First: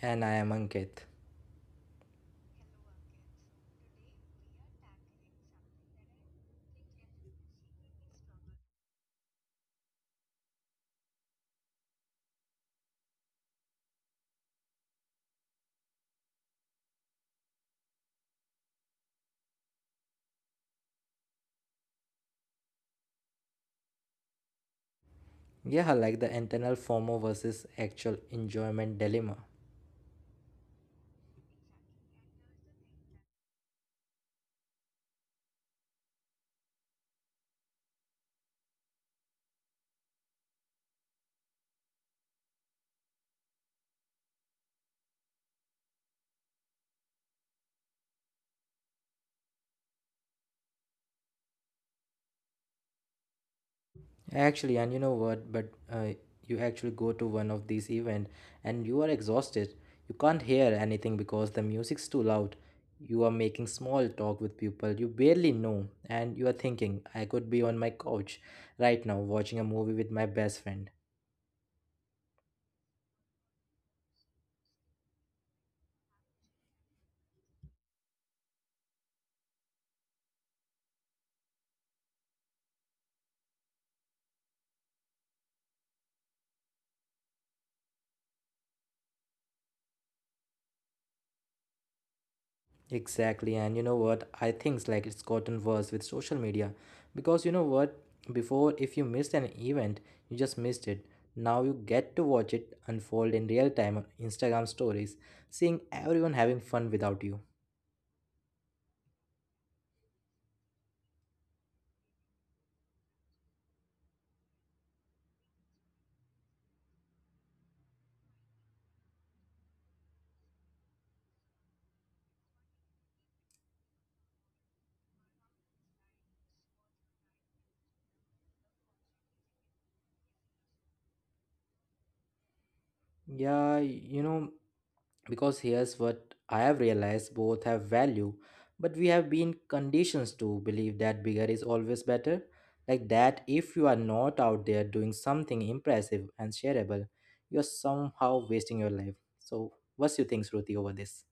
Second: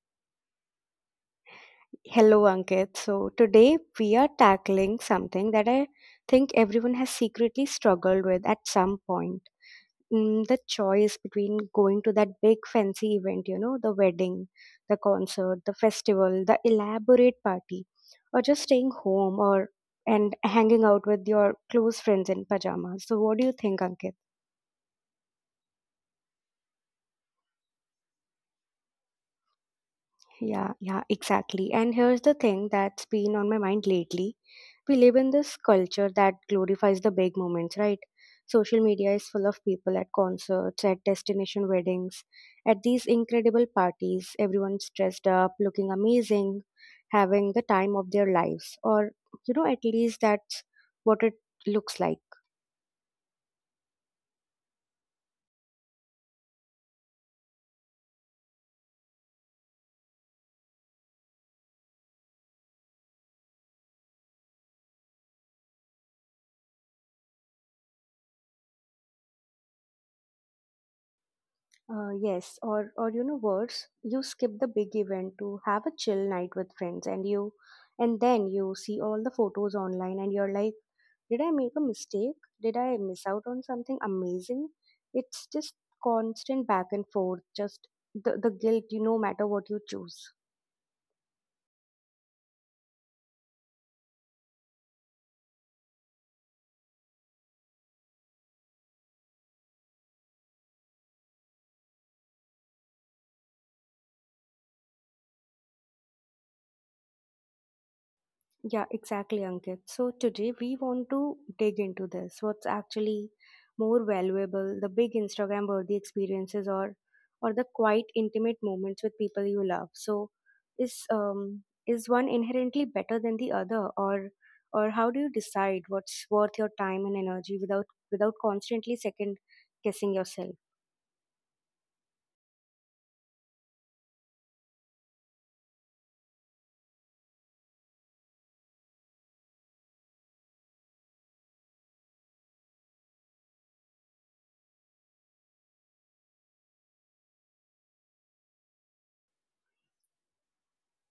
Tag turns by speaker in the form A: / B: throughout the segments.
A: And I am Ankit.
B: Hello, Ankit. So, today we are tackling something that I think everyone has secretly struggled with at some point the choice between going to that big fancy event, you know, the wedding, the concert, the festival, the elaborate party, or just staying home or and hanging out with your close friends in pajamas. So, what do you think, Ankit?
A: Yeah, I like the internal FOMO versus actual enjoyment dilemma.
B: Yeah, yeah, exactly. And here's the thing that's been on my mind lately. We live in this culture that glorifies the big moments, right? Social media is full of people at concerts, at destination weddings, at these incredible parties. Everyone's dressed up, looking amazing, having the time of their lives, or, you know, at least that's what it looks like.
A: Actually, and you know what? But You actually go to one of these events and you are exhausted. You can't hear anything because the music's too loud. You are making small talk with people you barely know, and you are thinking, I could be on my couch right now watching a movie with my best friend.
B: Yes, or you know worse, you skip the big event to have a chill night with friends, and then you see all the photos online, and you're like, did I make a mistake? Did I miss out on something amazing? It's just constant back and forth, just the guilt, you no matter what you choose.
A: Exactly, and you know what? I think like it's gotten worse with social media because you know what? Before, if you missed an event, you just missed it. Now you get to watch it unfold in real time on Instagram stories, seeing everyone having fun without you.
B: Yeah, exactly, Ankit. So today we want to dig into this. What's actually more valuable, the big Instagram worthy experiences or the quite intimate moments with people you love. So is one inherently better than the other or how do you decide what's worth your time and energy without constantly second guessing yourself?
A: Yeah, because here's what I have realized, both have value, but we have been conditioned to believe that bigger is always better. Like that, if you are not out there doing something impressive and shareable, you're somehow wasting your life. So, what's your things, Ruti, over this?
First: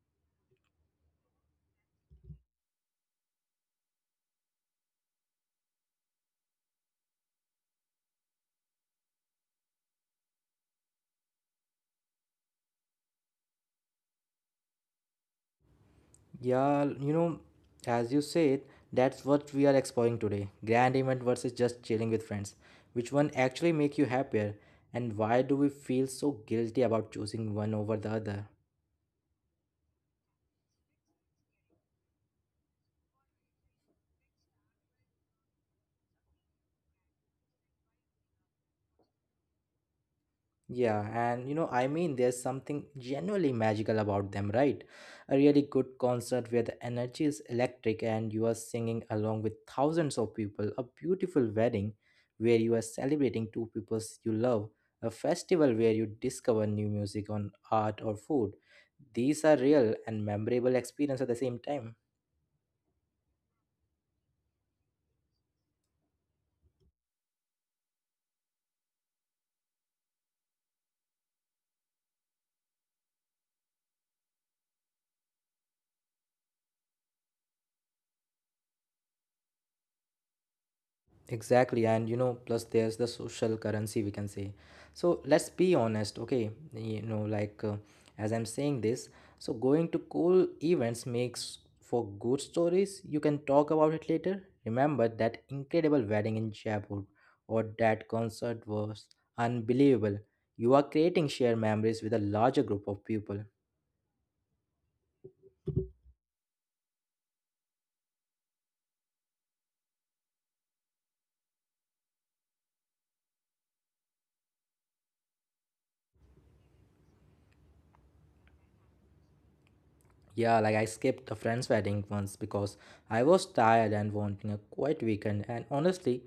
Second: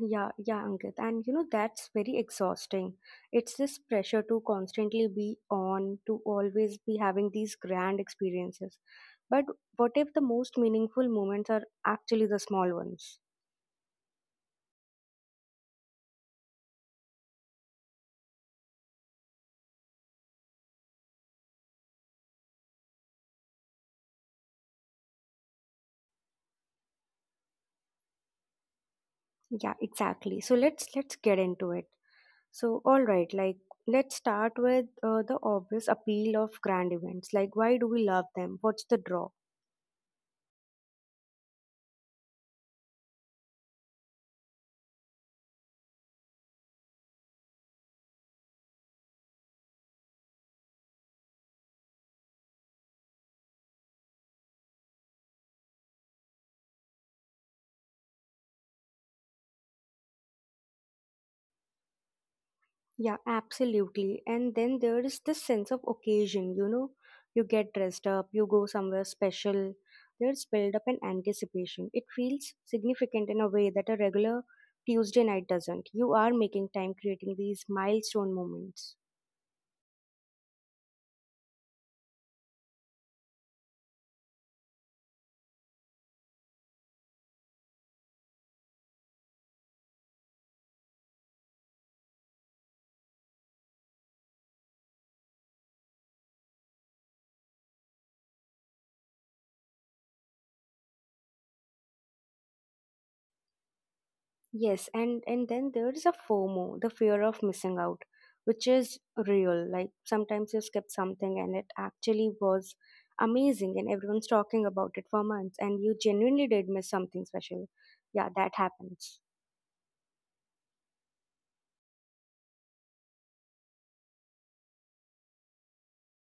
B: Yeah, yeah, Ankit. And you know, that's very exhausting. It's this pressure to constantly be on, to always be having these grand experiences. But what if the most meaningful moments are actually the small ones?
A: Yeah, as you said, that's what we are exploring today. Grand event versus just chilling with friends. Which one actually make you happier? And why do we feel so guilty about choosing one over the other?
B: Yeah, exactly. So let's get into it. So all right, like let's start with the obvious appeal of grand events. Like why do we love them? What's the draw?
A: Yeah, I mean, there's something genuinely magical about them, right? A really good concert where the energy is electric and you are singing along with thousands of people, a beautiful wedding where you are celebrating two peoples you love, a festival where you discover new music on art or food. These are real and memorable experience at the same time.
B: Yeah, absolutely. And then there is this sense of occasion, you know, you get dressed up, you go somewhere special. There's build up and anticipation. It feels significant in a way that a regular Tuesday night doesn't. You are making time creating these milestone moments.
A: Exactly, plus there's the social currency we can say. So let's be honest, okay? As I'm saying this, so going to cool events makes for good stories. You can talk about it later. Remember that incredible wedding in Jaipur or that concert was unbelievable. You are creating shared memories with a larger group of people.
B: Yes, and then there is a FOMO, the fear of missing out, which is real. Like sometimes you skip something and it actually was amazing and everyone's talking about it for months and you genuinely did miss something special. Yeah, that happens.
A: Yeah, like I skipped a friend's wedding once because I was tired and wanting a quiet weekend. And honestly,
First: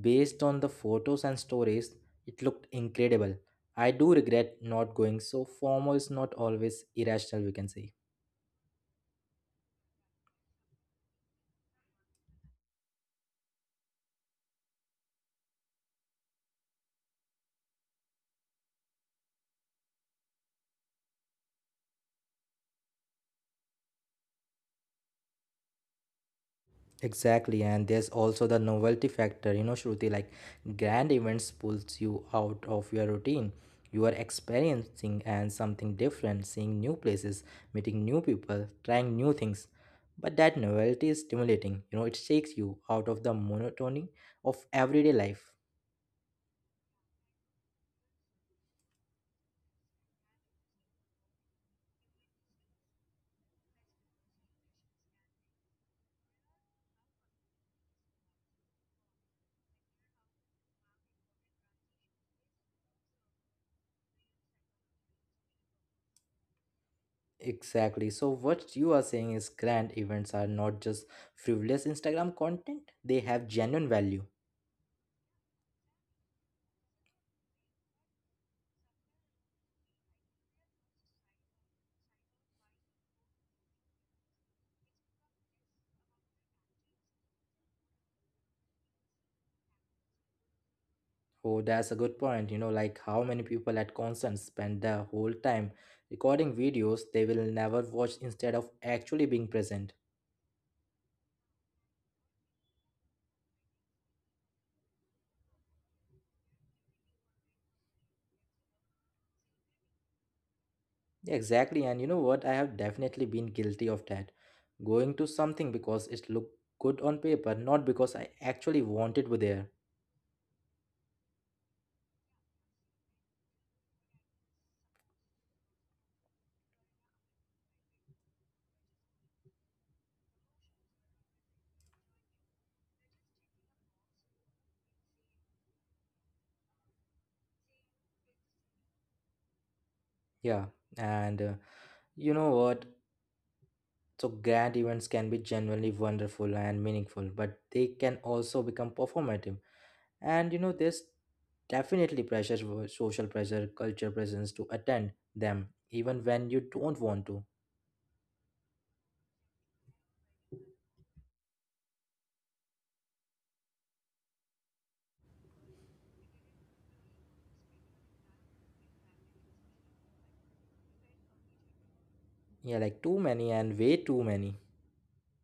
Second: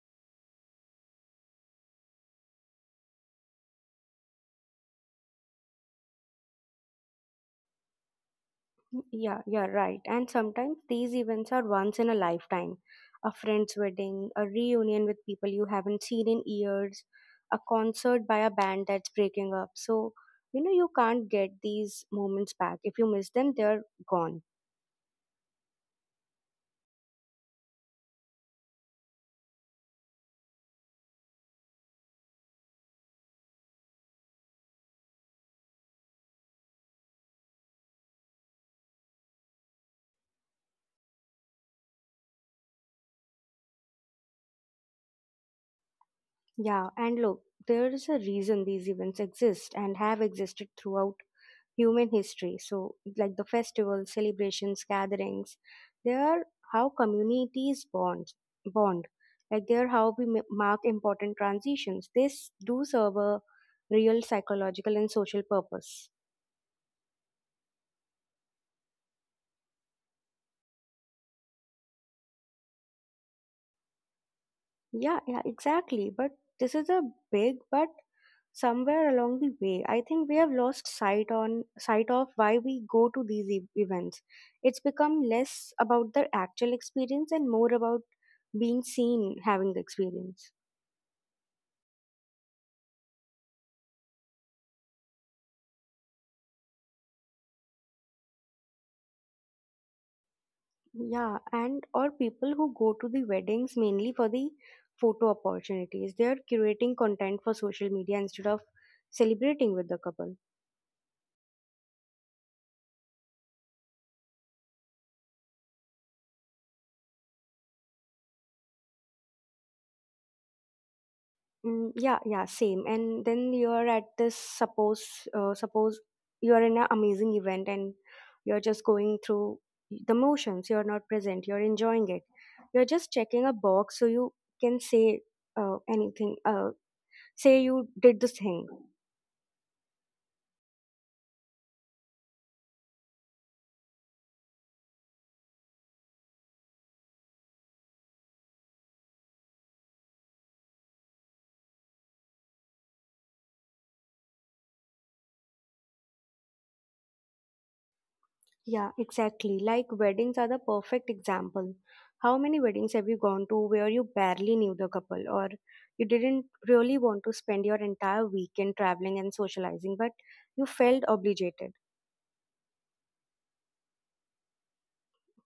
A: based on the photos and stories, it looked incredible. I do regret not going, so formal is not always irrational, we can say.
B: Yeah, you're right. And sometimes these events are once in a lifetime. A friend's wedding, a reunion with people you haven't seen in years, a concert by a band that's breaking up. So, you know, you can't get these moments back. If you miss them, they're gone.
A: Exactly, and there's also the novelty factor, you know, Shruti. Like grand events pulls you out of your routine. You are experiencing and something different, seeing new places, meeting new people, trying new things. But that novelty is stimulating. You know, it shakes you out of the monotony of everyday life.
B: Yeah, and look, there is a reason these events exist and have existed throughout human history. So, like the festivals, celebrations, gatherings, they are how communities bond. Bond, like they are how we mark important transitions. This do serve a real psychological and social purpose.
A: Exactly. So what you are saying is grand events are not just frivolous Instagram content. They have genuine value.
B: Yeah, yeah, exactly. But this is a big but somewhere along the way I think we have lost sight of why we go to these events. It's become less about the actual experience and more about being seen having the experience.
A: Oh, that's a good point. You know, like how many people at concerts spend their whole time recording videos they will never watch instead of actually being present.
B: Yeah, and or people who go to the weddings mainly for the photo opportunities. They are curating content for social media instead of celebrating with the couple.
A: Exactly, and you know what? I have definitely been guilty of that. Going to something because it looked good on paper, not because I actually wanted to there.
B: Yeah, yeah, same. And then you're at this suppose you're in an amazing event and you're just going through the motions. You're not present. You're enjoying it. You're just checking a box so you can say anything. Say you did this thing.
A: Yeah, and you know what? So grand events can be genuinely wonderful and meaningful, but they can also become performative. And you know there's definitely pressure wo- social pressure culture presence to attend them even when you don't want to.
B: Yeah, exactly. Like weddings are the perfect example. How many weddings have you gone to where you barely knew the couple or you didn't really want to spend your entire weekend traveling and socializing, but you felt obligated?
A: Yeah, like too many and way too many.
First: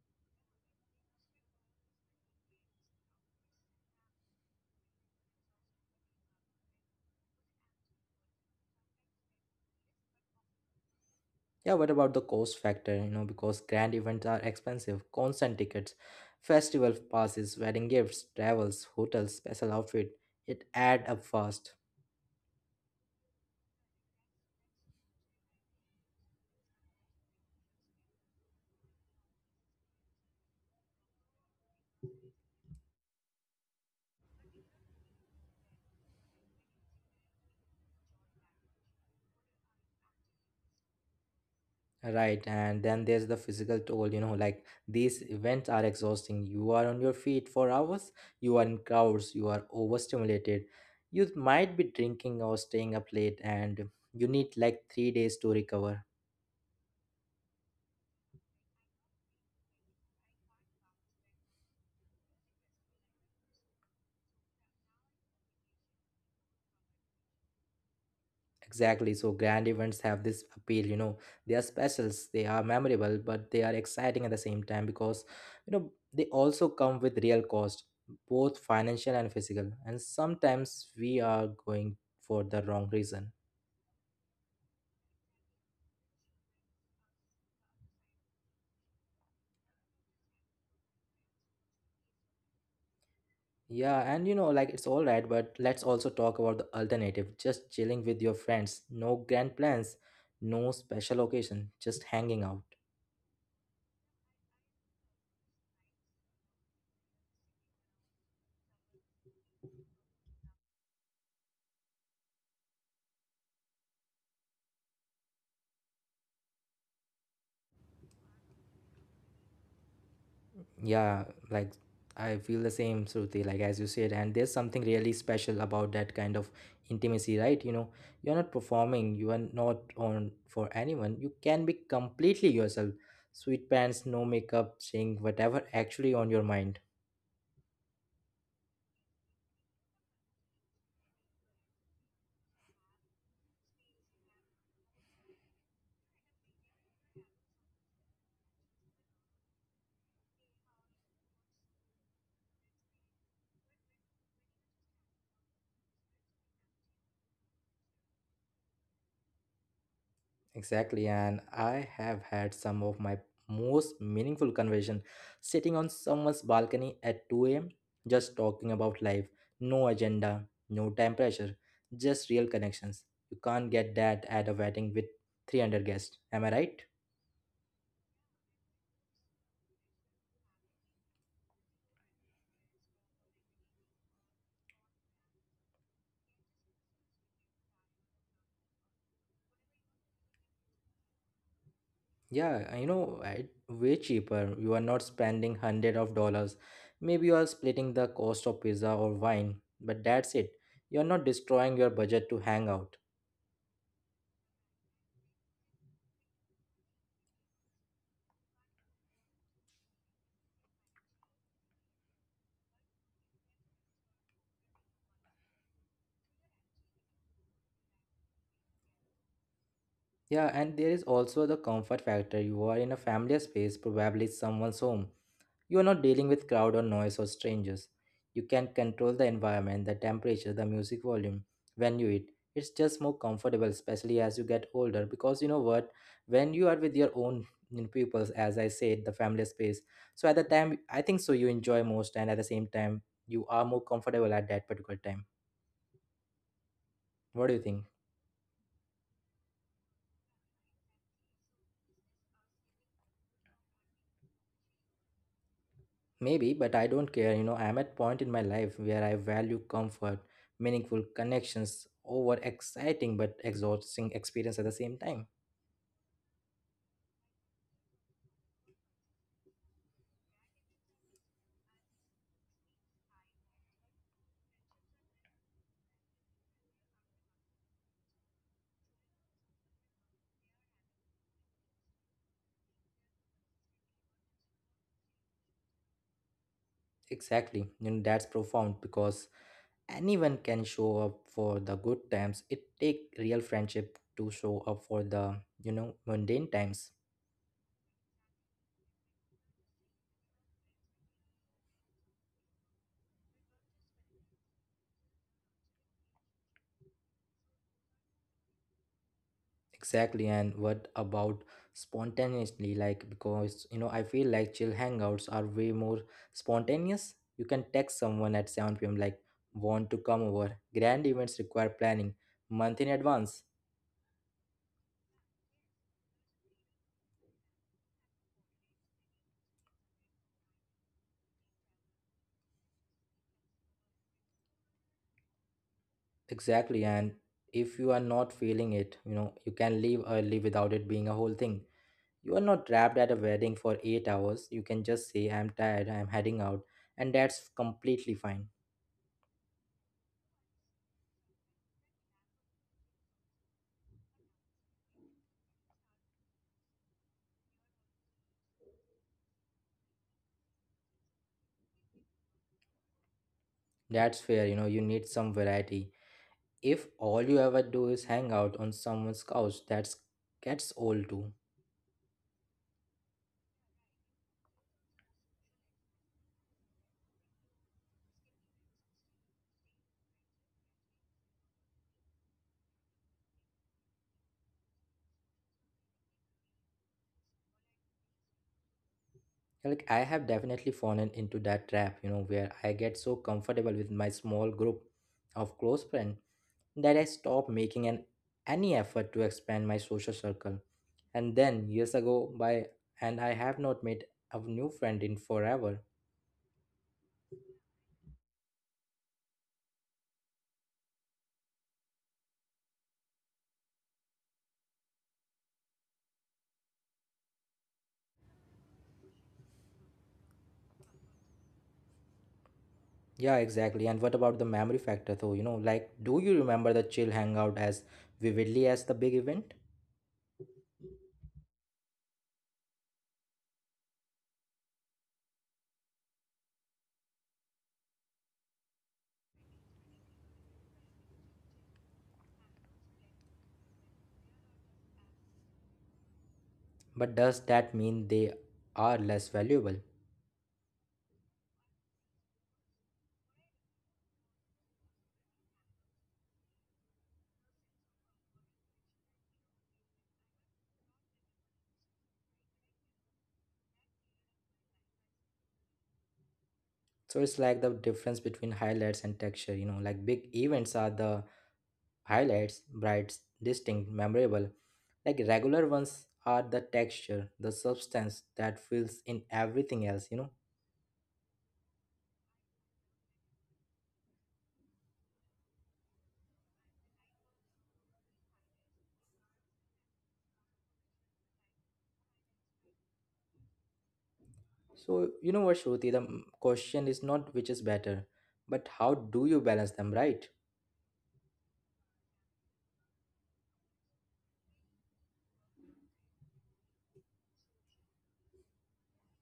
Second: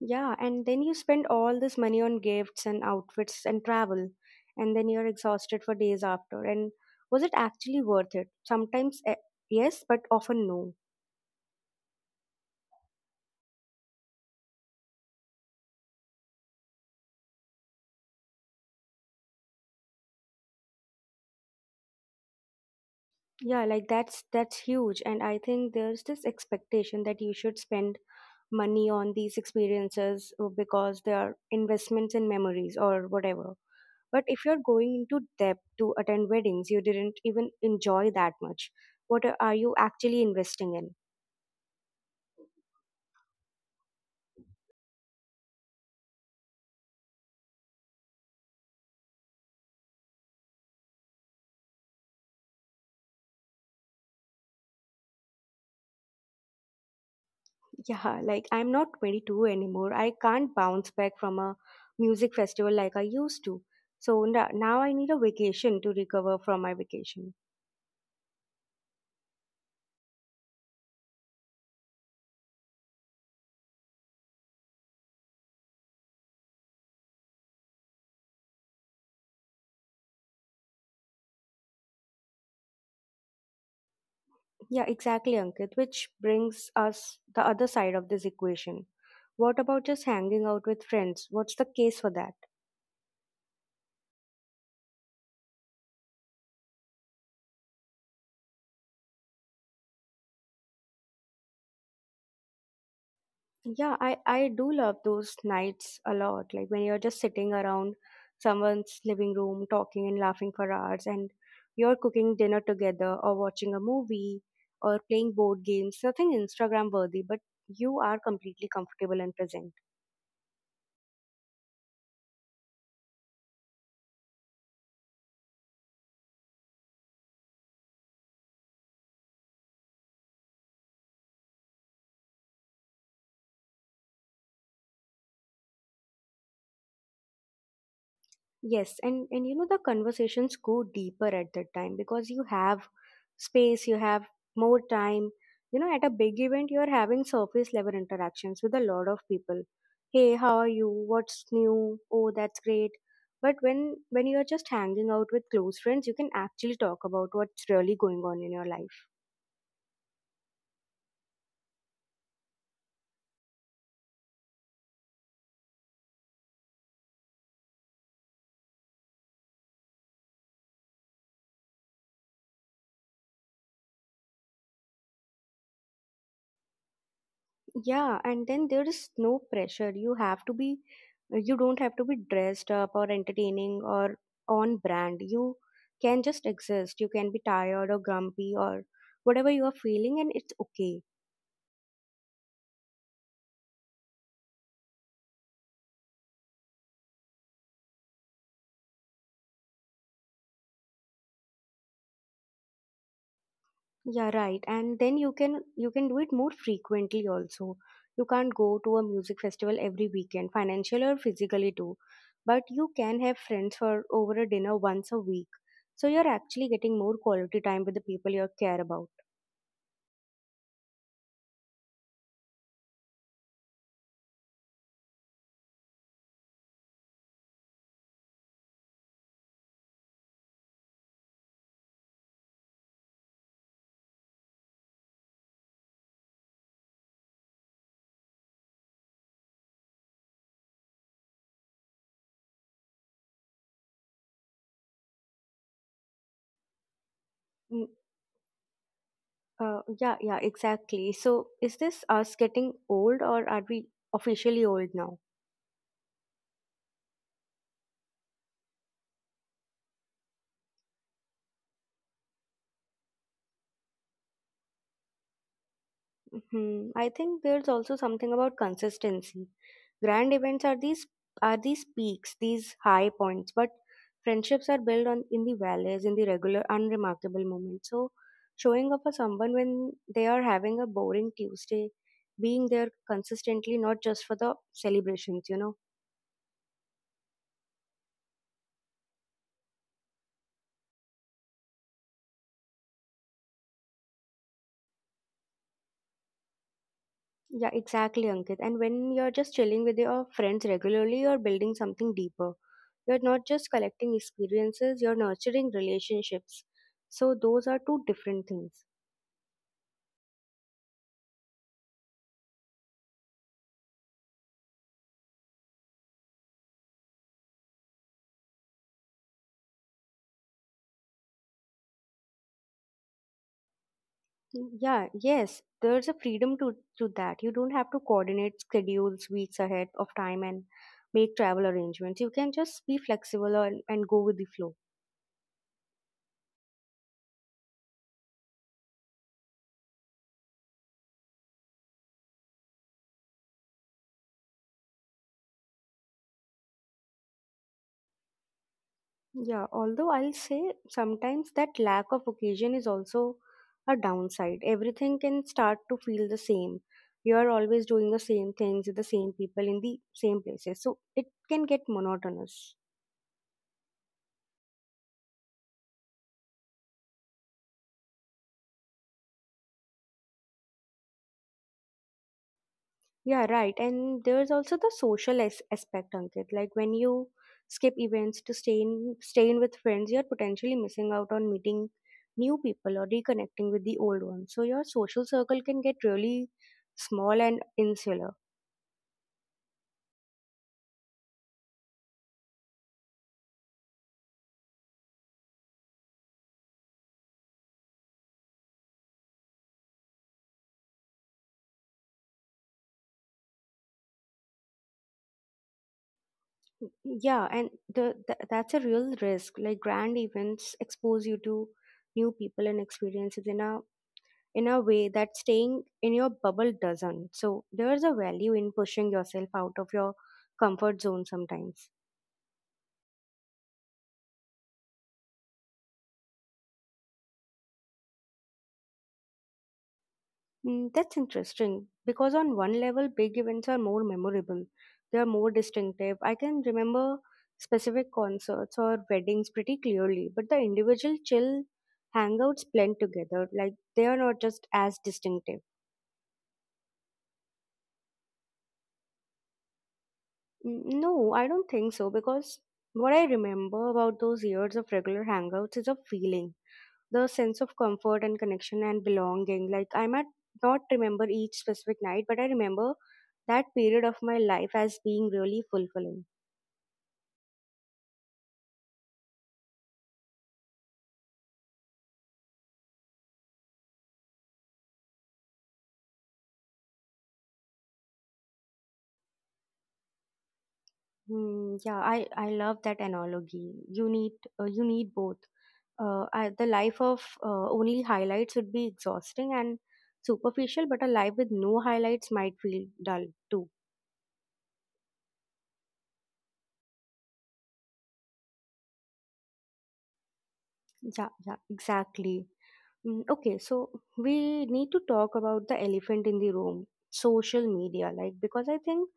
B: Yeah, and then you spend all this money on gifts and outfits and travel, and then you're exhausted for days after. And was it actually worth it? Sometimes yes, but often no.
A: Yeah, what about the cost factor, you know, because grand events are expensive. Concert tickets, festival passes, wedding gifts, travels, hotels, special outfit, it add up fast.
B: Yeah, like that's huge, and I think there's this expectation that you should spend money on these experiences because they are investments in memories or whatever. But if you're going into debt to attend weddings, you didn't even enjoy that much. What are you actually investing in?
A: Right, and then there's the physical toll, you know, like these events are exhausting. You are on your feet for hours, you are in crowds, you are overstimulated. You might be drinking or staying up late, and you need like 3 days to recover.
B: Yeah, like I'm not 22 anymore. I can't bounce back from a music festival like I used to. So now I need a vacation to recover from my vacation.
A: Exactly, so grand events have this appeal, you know, they are specials, they are memorable, but they are exciting at the same time because, you know, they also come with real cost, both financial and physical. And sometimes we are going for the wrong reason.
B: Yeah, exactly, Ankit, which brings us the other side of this equation. What about just hanging out with friends? What's the case for that?
A: Yeah, and you know, like it's all right, but let's also talk about the alternative. Just chilling with your friends. No grand plans, no special occasion, just hanging out.
B: Yeah, I do love those nights a lot. Like when you're just sitting around someone's living room talking and laughing for hours, and you're cooking dinner together or watching a movie or playing board games. Nothing Instagram worthy, but you are completely comfortable and present.
A: Yeah, like I feel the same, Shruti, like as you said. And there's something really special about that kind of intimacy, right? You know, you're not performing, you are not on for anyone. You can be completely yourself. Sweet pants, no makeup, saying whatever actually on your mind.
B: Yes, and you know the conversations go deeper at that time because you have space, you have more time. You know, at a big event, you're having surface level interactions with a lot of people. Hey, how are you? What's new? Oh, that's great. But when you're just hanging out with close friends, you can actually talk about what's really going on in your life.
A: Exactly, and I have had some of my most meaningful conversation sitting on someone's balcony at 2 a.m. just talking about life, no agenda, no time pressure, just real connections. You can't get that at a wedding with 300 guests. Am I right?
B: Yeah, and then there is no pressure. You don't have to be dressed up or entertaining or on brand. You can just exist. You can be tired or grumpy or whatever you are feeling, and it's okay.
A: Yeah, you know, it way cheaper. You are not spending hundred of dollars. Maybe you are splitting the cost of pizza or wine, but that's it. You are not destroying your budget to hang out.
B: Yeah, right. And then you can do it more frequently also. You can't go to a music festival every weekend, financial or physically too. But you can have friends for over a dinner once a week. So you're actually getting more quality time with the people you care about.
A: Yeah, and there is also the comfort factor. You are in a familiar space, probably someone's home. You are not dealing with crowd or noise or strangers. You can control the environment, the temperature, the music volume when you eat. It's just more comfortable, especially as you get older, because you know what? When you are with your own, you know, pupils, as I said, the family space. So at the time, I think so you enjoy most, and at the same time, you are more comfortable at that particular time. What do you think?
B: Yeah, yeah, exactly. So, is this us getting old or are we officially old now?
A: Maybe, but I don't care. You know, I'm at point in my life where I value comfort, meaningful connections over exciting but exhausting experience at the same time.
B: Hmm, I think there's also something about consistency. Grand events are these peaks, these high points, but friendships are built on in the valleys, in the regular, unremarkable moments. So, showing up for someone when they are having a boring Tuesday, being there consistently, not just for the celebrations, you know.
A: Exactly. You know, that's profound because anyone can show up for the good times. It take real friendship to show up for the, you know, mundane times.
B: Yeah, exactly, Ankit. And when you're just chilling with your friends regularly, you're building something deeper. You're not just collecting experiences, you're nurturing relationships. So those are two different things.
A: Exactly, and what about spontaneously? Like, because you know, I feel like chill hangouts are way more spontaneous. You can text someone at 7 p.m., like, want to come over. Grand events require planning month in advance.
B: Yeah, yes, there's a freedom to that. You don't have to coordinate schedules weeks ahead of time and make travel arrangements. You can just be flexible and go with the flow.
A: Exactly, and if you are not feeling it, you know, you can leave early without it being a whole thing. You are not trapped at a wedding for 8 hours. You can just say, I'm tired, I'm heading out, and that's completely fine.
B: Yeah, although I'll say sometimes that lack of occasion is also a downside. Everything can start to feel the same. You are always doing the same things with the same people in the same places. So it can get monotonous.
A: That's fair, you know, you need some variety. If all you ever do is hang out on someone's couch, that's gets old too.
B: Yeah, right. And there's also the social aspect, Ankit. Like when you skip events to stay in, staying with friends, you're potentially missing out on meeting new people or reconnecting with the old ones. So your social circle can get really small and insular.
A: Like I have definitely fallen into that trap, you know, where I get so comfortable with my small group of close friends that I stop making an any effort to expand my social circle, and then years ago by and I have not made a new friend in forever.
B: Yeah, and the that's a real risk. Like grand events expose you to new people and experiences in a way that staying in your bubble doesn't. So there's a value in pushing yourself out of your comfort zone sometimes.
A: Yeah, exactly, and what about the memory factor though, you know, like do you remember the chill hangout as vividly as the big event?
B: That's interesting because on one level, big events are more memorable. They are more distinctive. I can remember specific concerts or weddings pretty clearly, but the individual chill hangouts blend together. Like they are not just as distinctive.
A: But does that mean they are less valuable?
B: No, I don't think so because what I remember about those years of regular hangouts is a feeling, the sense of comfort and connection and belonging. Like, I might not remember each specific night, but I remember that period of my life as being really fulfilling.
A: So it's like the difference between highlights and texture, you know, like big events are the highlights, bright, distinct, memorable. Like regular ones are the texture, the substance that fills in everything else, you know.
B: Hmm, yeah, I love that analogy. You need both. The life of only highlights would be exhausting and superficial, but a life with no highlights might feel dull too.
A: So you know what, Shruti, the m- question is not which is better, but how do you balance them, right?
B: Yeah, yeah, exactly. Okay, so we need to talk about the elephant in the room, social media, like because I think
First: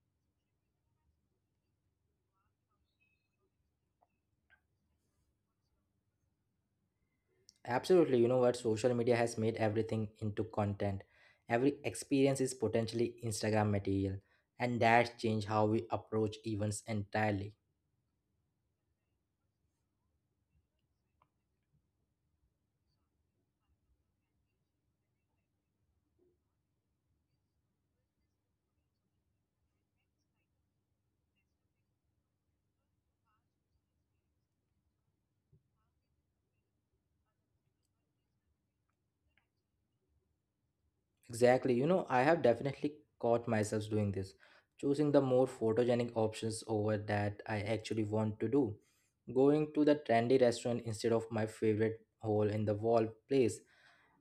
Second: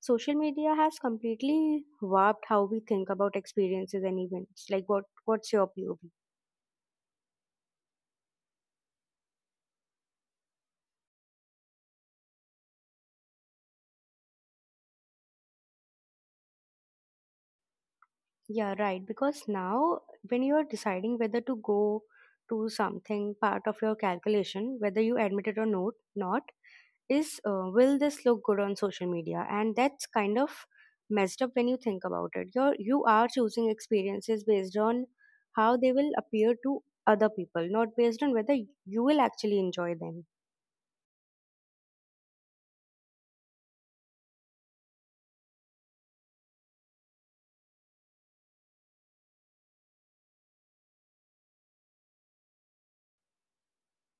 B: social media has completely warped how we think about experiences and events. Like what's your POV?
A: Absolutely, you know what? Social media has made everything into content. Every experience is potentially Instagram material, and that changed how we approach events entirely.
B: Yeah, right. Because now, when you are deciding whether to go to something, part of your calculation, whether you admit it or not is will this look good on social media? And that's kind of messed up when you think about it. You are choosing experiences based on how they will appear to other people, not based on whether you will actually enjoy them.
A: Exactly, you know, I have definitely caught myself doing this, choosing the more photogenic options over that I actually want to do. Going to the trendy restaurant instead of my favorite hole in the wall place,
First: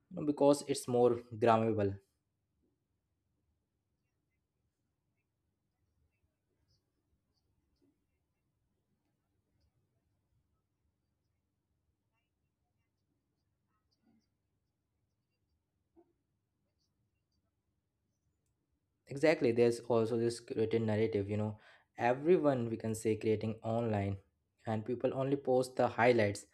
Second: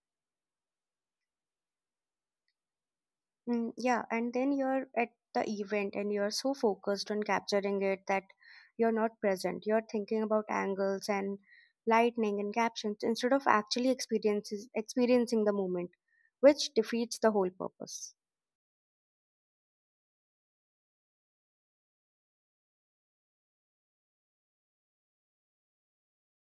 A: you know, because it's more grammable.
B: Yeah, and then you're at the event and you're so focused on capturing it that you're not present. You're thinking about angles and lightning and captions instead of experiencing the moment, which defeats the whole purpose.
A: Exactly, there's also this written narrative, you know, everyone we can say creating online, and people only post the highlights.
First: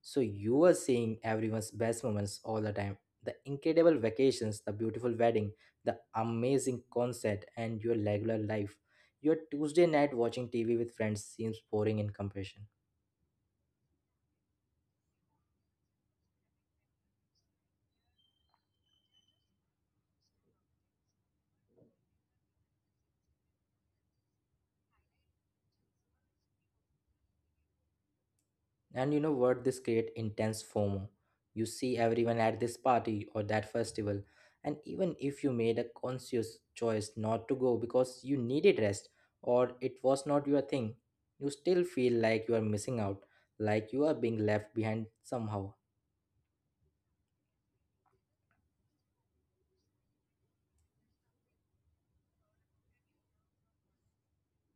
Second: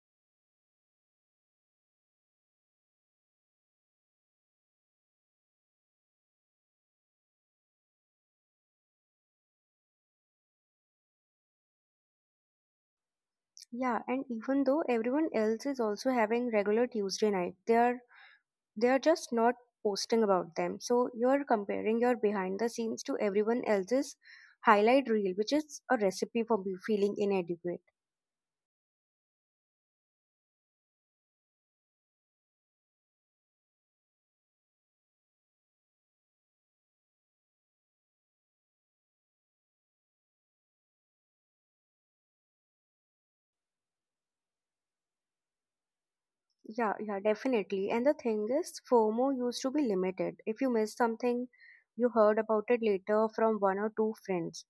A: So you are seeing everyone's best moments all the time, the incredible vacations, the beautiful wedding, the amazing concert, and your regular life, your Tuesday night watching TV with friends seems boring in comparison.
B: Yeah, and even though everyone else is also having regular Tuesday night, they're just not posting about them. So you're comparing your behind the scenes to everyone else's highlight reel, which is a recipe for feeling inadequate.
A: And you know what? This create intense FOMO. You see everyone at this party or that festival, and even if you made a conscious choice not to go because you needed rest or it was not your thing, you still feel like you are missing out, like you are being left behind somehow.
B: Yeah, yeah, definitely. And the thing is, FOMO used to be limited. If you missed something, you heard about it later from one or two friends.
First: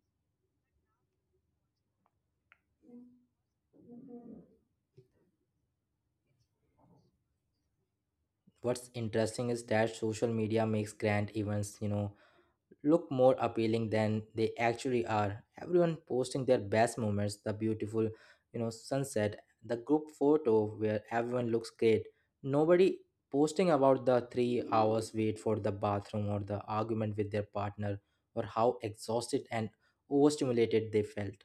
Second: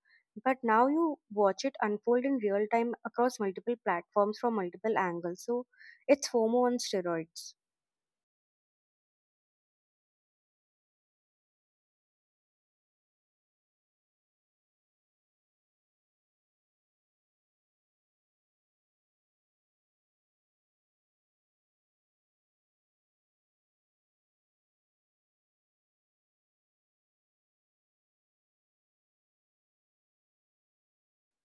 B: But now you watch it unfold in real time across multiple platforms from multiple angles. So it's FOMO on steroids.
A: What's interesting is that social media makes grand events, you know, look more appealing than they actually are. Everyone posting their best moments, the beautiful, you know, sunset, the group photo where everyone looks great. Nobody posting about the 3 hours wait for the bathroom or the argument with their partner or how exhausted and overstimulated they felt.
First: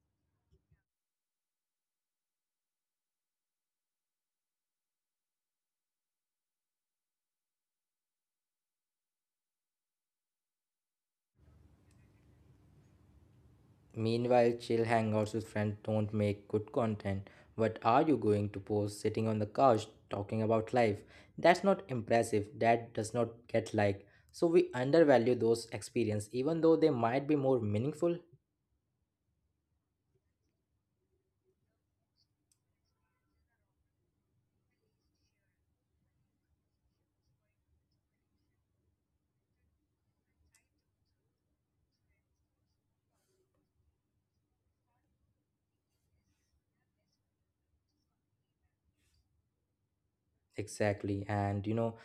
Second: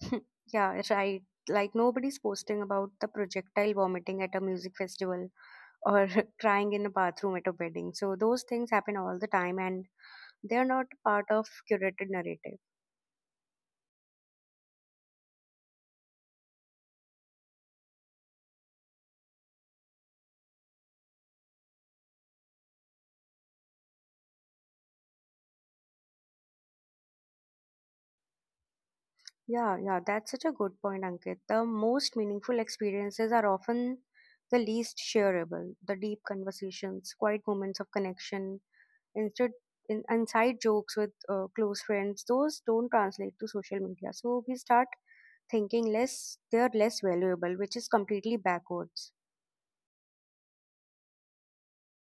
B: Yeah, right. Like nobody's posting about the projectile vomiting at a music festival or crying in a bathroom at a wedding. So those things happen all the time and they're not part of curated narrative.
A: Meanwhile, chill hangouts with friends don't make good content. What are you going to post sitting on the couch talking about life? That's not impressive. That does not get like. So we undervalue those experience even though they might be more meaningful.
B: Yeah, yeah, that's such a good point, Ankit. The most meaningful experiences are often the least shareable, the deep conversations, quiet moments of connection, instead inside jokes with close friends. Those don't translate to social media, so we start thinking less they're less valuable, which is completely backwards.
A: Exactly. And you know,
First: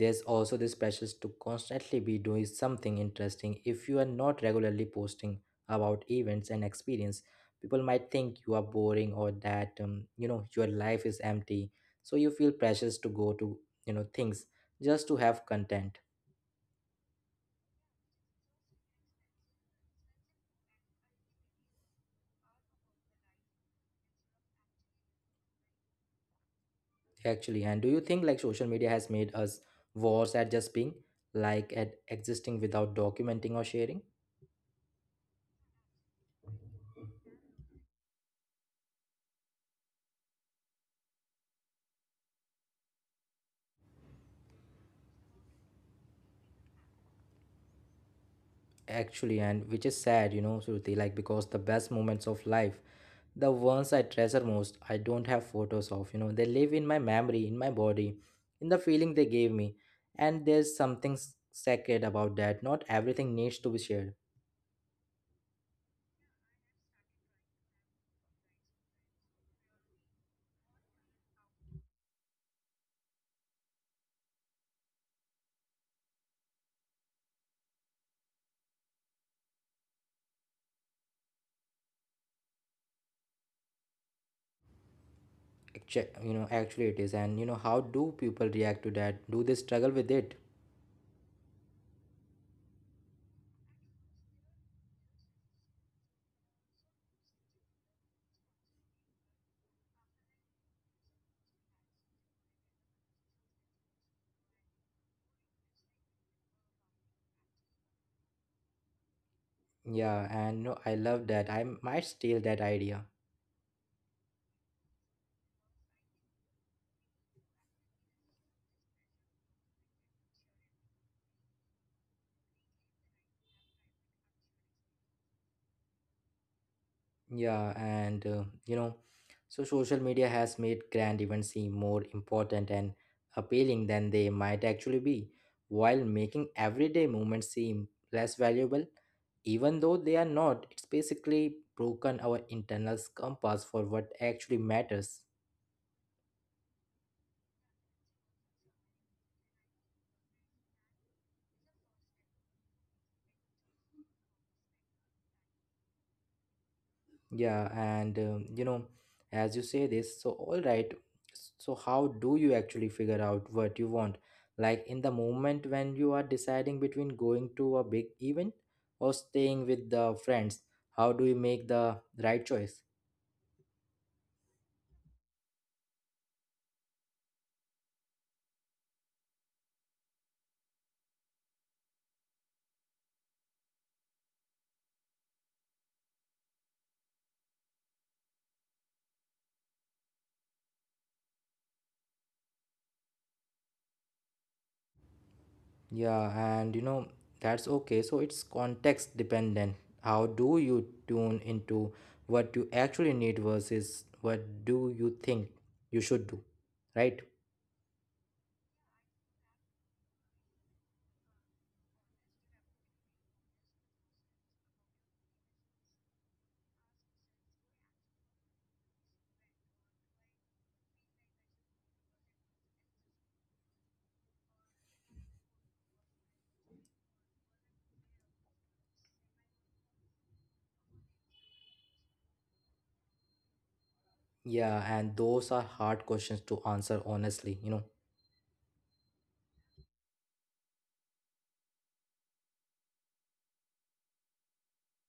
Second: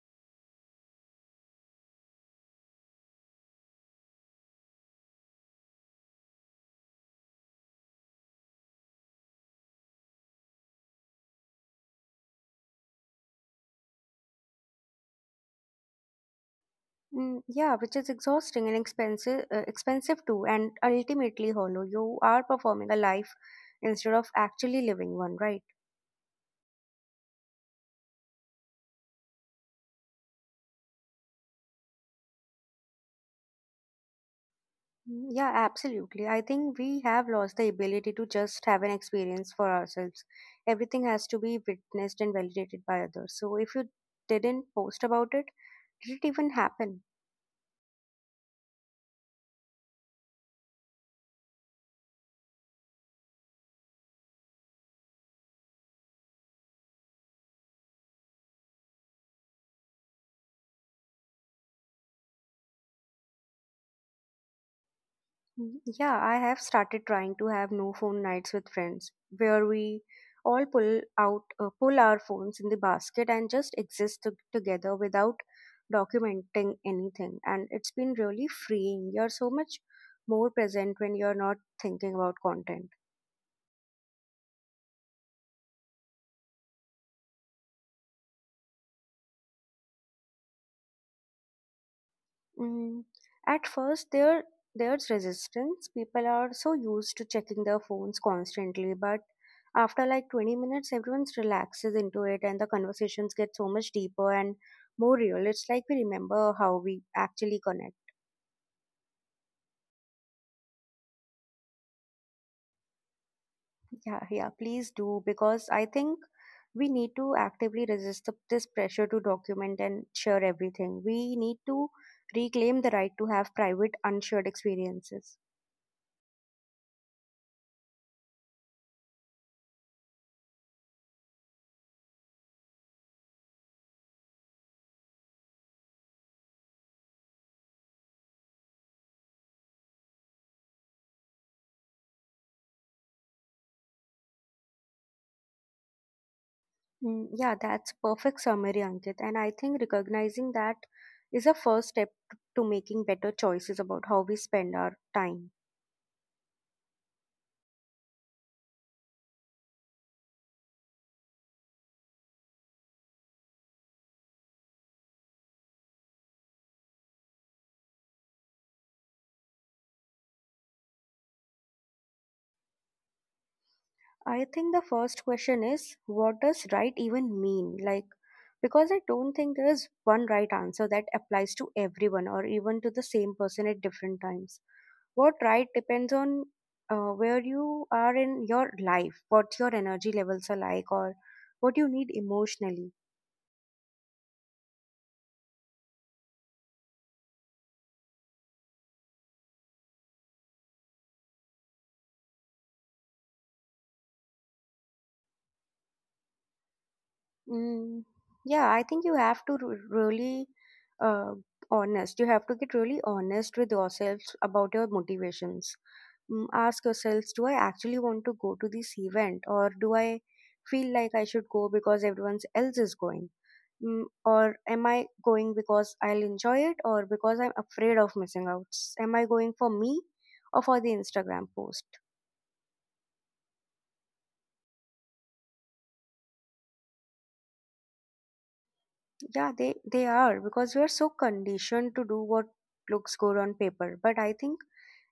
A: there's also this pressure to constantly be doing something interesting. If you are not regularly posting about events and experience, people might think you are boring or that your life is empty. So you feel pressures to go to things just to have content
B: Mm, yeah, which is exhausting and expensive, expensive too, and ultimately hollow. You are performing a life instead of actually living one, right?
A: actually. And do you think like social media has made us worse at just being like at existing without documenting or sharing?
B: Mm, yeah, absolutely. I think we have lost the ability to just have an experience for ourselves. Everything has to be witnessed and validated by others. So if you didn't post about it, did it even happen?
A: Actually, and which is sad, Shruti, like because the best moments of life the ones I treasure most, I don't have photos of. They live in my memory, in my body, in the feeling they gave me. And there's something sacred about that. Not everything needs to be shared.
B: Mm, yeah, I have started trying to have no phone nights with friends where we all pull our phones in the basket and just exist together without documenting anything. And it's been really freeing. You're so much more present when you're not thinking about content.
A: Actually it is. And how do people react to that? Do they struggle with it?
B: Mm, at first, there's resistance. People are so used to checking their phones constantly, but after like 20 minutes, everyone relaxes into it, and the conversations get so much deeper and more real. It's like we remember how we actually connect.
A: Yeah, and I love that. I might steal that idea.
B: Yeah, yeah, please do, because I think we need to actively resist this pressure to document and share everything. We need to reclaim the right to have private, unshared experiences.
A: Yeah, and so social media has made grand events seem more important and appealing than they might actually be, while making everyday moments seem less valuable, even though they are not. It's basically broken our internal compass for what actually matters.
B: Mm, yeah, that's perfect summary, Ankit. And I think recognizing that is a first step to making better choices about how we spend our time.
A: Yeah, and as you say this, so all right, so how do you actually figure out what you want? Like in the moment when you are deciding between going to a big event or staying with the friends, how do you make the right choice?
B: I think the first question is, what does right even mean? Like, because I don't think there is one right answer that applies to everyone or even to the same person at different times. What right depends on where you are in your life, what your energy levels are like, or what you need emotionally.
A: Yeah, and that's okay. So it's context dependent. How do you tune into what you actually need versus what do you think you should do, right?
B: Mm, yeah, I think you have to r- really uh, honest. You have to get really honest with yourselves about your motivations. Mm, ask yourselves, do I actually want to go to this event, or do I feel like I should go because everyone else is going? Mm, or am I going because I'll enjoy it, or because I'm afraid of missing out? Am I going for me, or for the Instagram post?
A: Yeah, and those are hard questions to answer honestly.
B: Yeah, they are, because we are so conditioned to do what looks good on paper. But I think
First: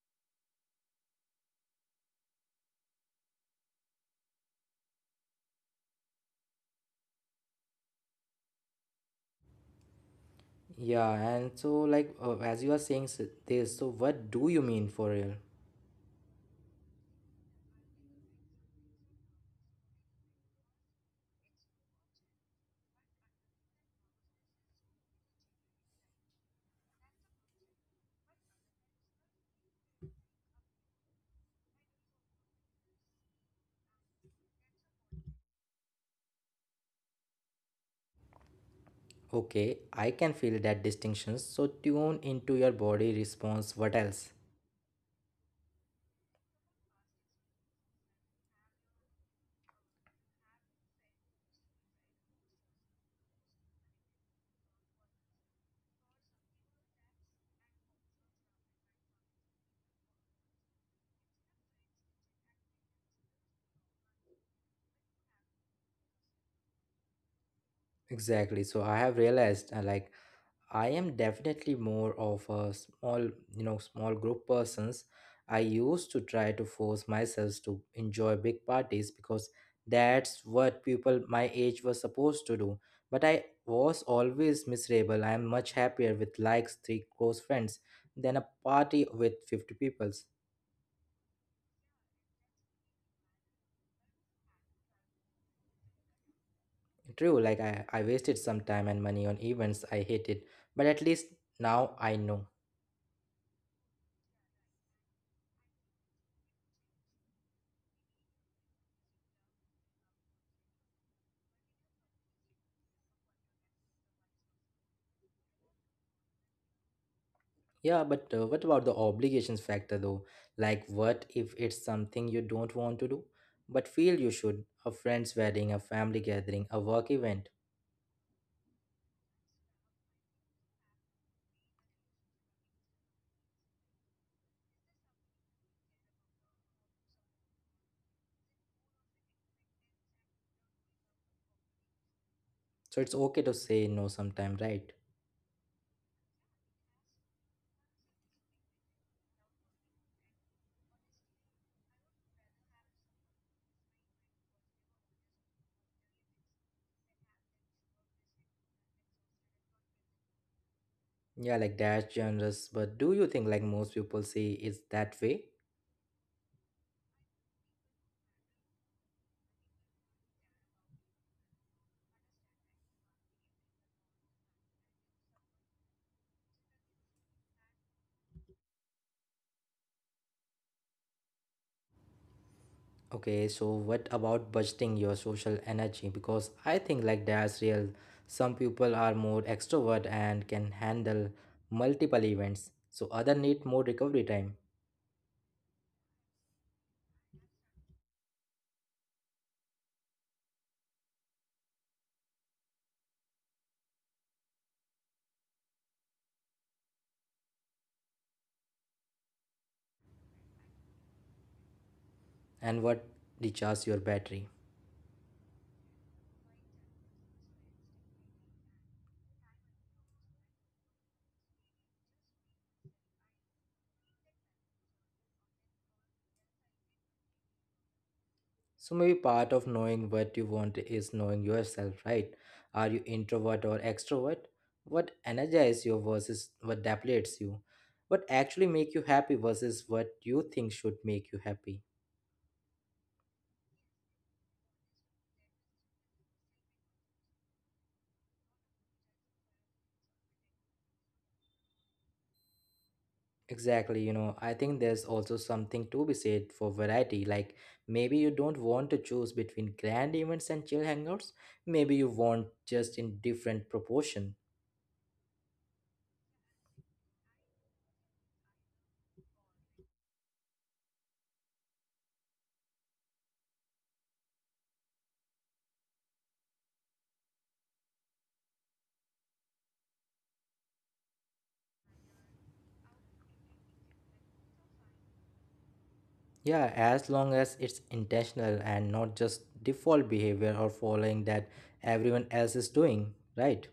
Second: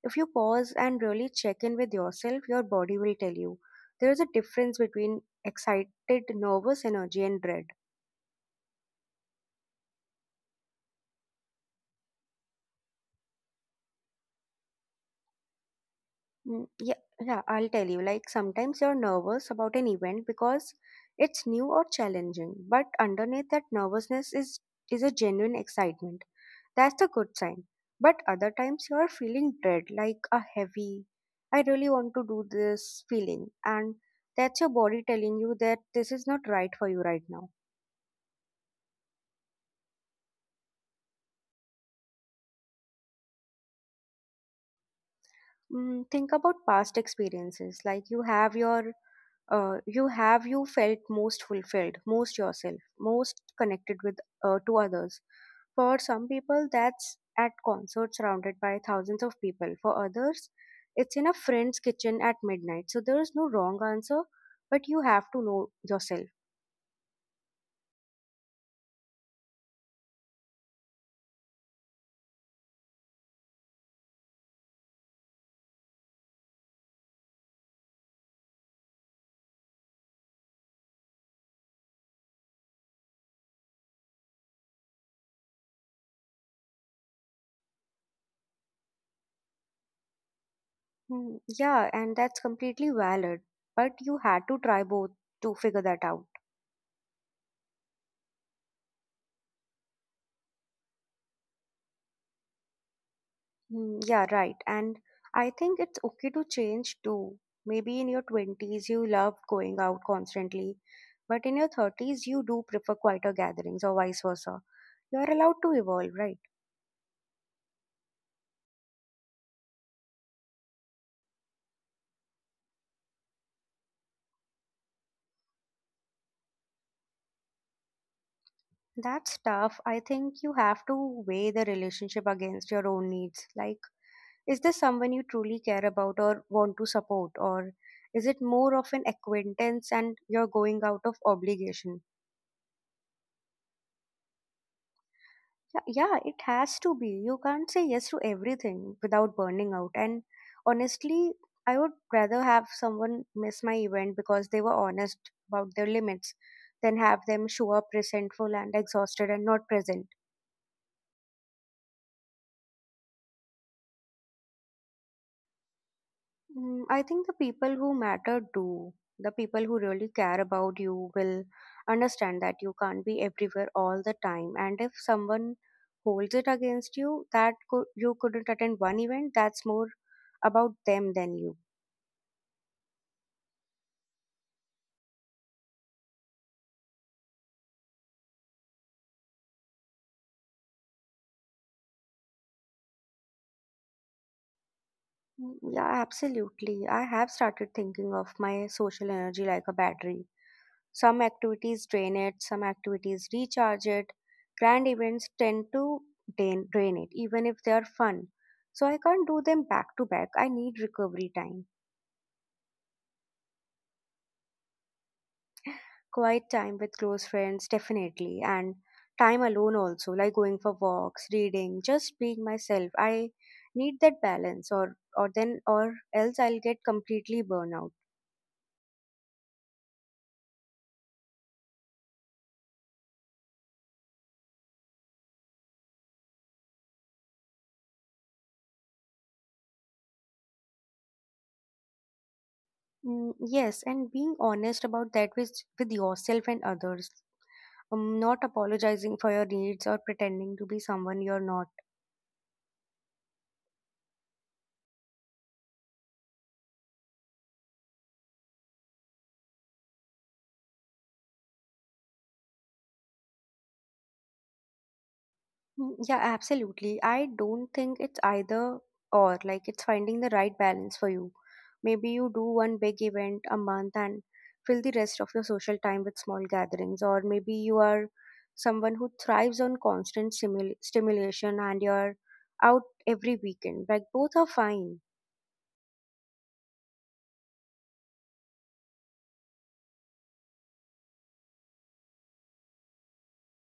B: if you pause and really check in with yourself, your body will tell you. There is a difference between excited nervous energy and dread.
A: Yeah, and so like as you are saying this, so what do you mean for real?
B: Mm, yeah, yeah, I'll tell you. Like sometimes you're nervous about an event because it's new or challenging, but underneath that nervousness is a genuine excitement. That's a good sign. But other times you are feeling dread, like a heavy, I really want to do this feeling, and that's your body telling you that this is not right for you right now.
A: Okay, I can feel that distinction. So tune into your body response. What else?
B: Mm, think about past experiences. Like, you have you felt most fulfilled, most yourself, most connected with to others? For some people, that's at concerts surrounded by thousands of people. For others, it's in a friend's kitchen at midnight. So there is no wrong answer, but you have to know yourself.
A: Exactly. So I have realized like I am definitely more of a small group persons. I used to try to force myself to enjoy big parties because that's what people my age were supposed to do. But I was always miserable. I am much happier with likes three close friends than a party with 50 peoples.
B: Hmm, yeah, and that's completely valid, but you had to try both to figure that out.
A: True, like I wasted some time and money on events I hated, but at least now I know.
B: Mm, yeah, right. And I think it's okay to change too. Maybe in your 20s you love going out constantly, but in your 30s you do prefer quieter gatherings or vice versa. You're allowed to evolve, right?
A: Yeah, but what about the obligations factor though? Like, what if it's something you don't want to do, but feel you should? A friend's wedding, a family gathering, a work event.
B: That's tough. I think you have to weigh the relationship against your own needs. Like, is this someone you truly care about or want to support? Or is it more of an acquaintance and you're going out of obligation?
A: So it's okay to say no sometime, right?
B: Yeah, yeah, it has to be. You can't say yes to everything without burning out. And honestly, I would rather have someone miss my event because they were honest about their limits than have them show up resentful and exhausted and not present.
A: Yeah, like that's generous, but do you think like most people say it's that way?
B: Mm, I think the people who matter do. The people who really care about you will understand that you can't be everywhere all the time. And if someone holds it against you you couldn't attend one event, that's more about them than you.
A: Okay, so what about budgeting your social energy? Because I think like that's real. Some people are more extrovert and can handle multiple events, so other need more recovery time.
B: Mm, yeah, absolutely. I have started thinking of my social energy like a battery. Some activities drain it, some activities recharge it. Grand events tend to drain it, even if they are fun. So I can't do them back to back. I need recovery time,
A: And what recharges your battery?
B: quiet time with close friends, definitely, and time alone also, like going for walks, reading, just being myself. I need that balance, or else I'll get completely burnout.
A: So maybe part of knowing what you want is knowing yourself, right? Are you introvert or extrovert? What energizes you versus what depletes you? What actually make you happy versus what you think should make you happy?
B: Mm, yes, and being honest about that with yourself and others. Not apologizing for your needs or pretending to be someone you're not.
A: Exactly, I think there's also something to be said for variety. Like maybe you don't want to choose between grand events and chill hangouts. Maybe you want just in different proportion.
B: Mm, yeah, absolutely. I don't think it's either or. Like, it's finding the right balance for you. Maybe you do one big event a month and fill the rest of your social time with small gatherings, or maybe you are someone who thrives on constant stimulation and you're out every weekend. Like, both are fine.
A: Yeah, as long as it's intentional and not just default behavior or following that everyone else is doing, right?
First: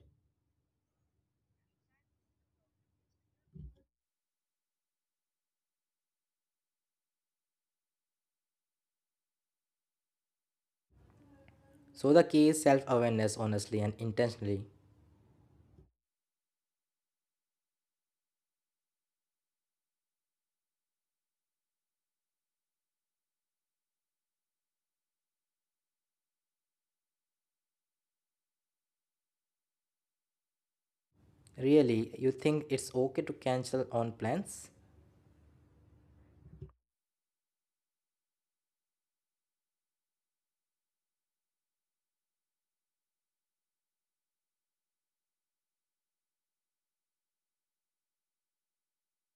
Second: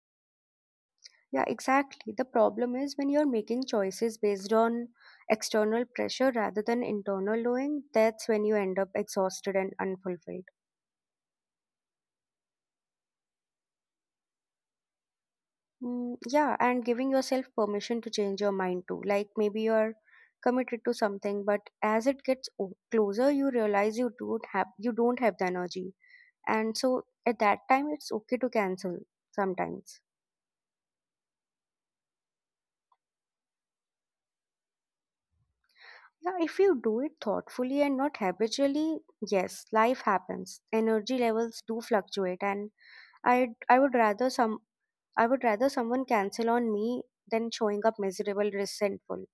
B: Yeah, exactly. The problem is when you're making choices based on external pressure rather than internal knowing. That's when you end up exhausted and unfulfilled.
A: So the key is self awareness, honestly and intentionally.
B: Mm, yeah, and giving yourself permission to change your mind too. Like maybe you're committed to something, but as it gets closer, you realize you don't have the energy, and so at that time, it's okay to cancel sometimes.
A: Really, you think it's okay to cancel on plans?
B: Yeah, if you do it thoughtfully and not habitually, yes. Life happens. Energy levels do fluctuate, and I I would rather some I would rather someone cancel on me than showing up miserable, resentful.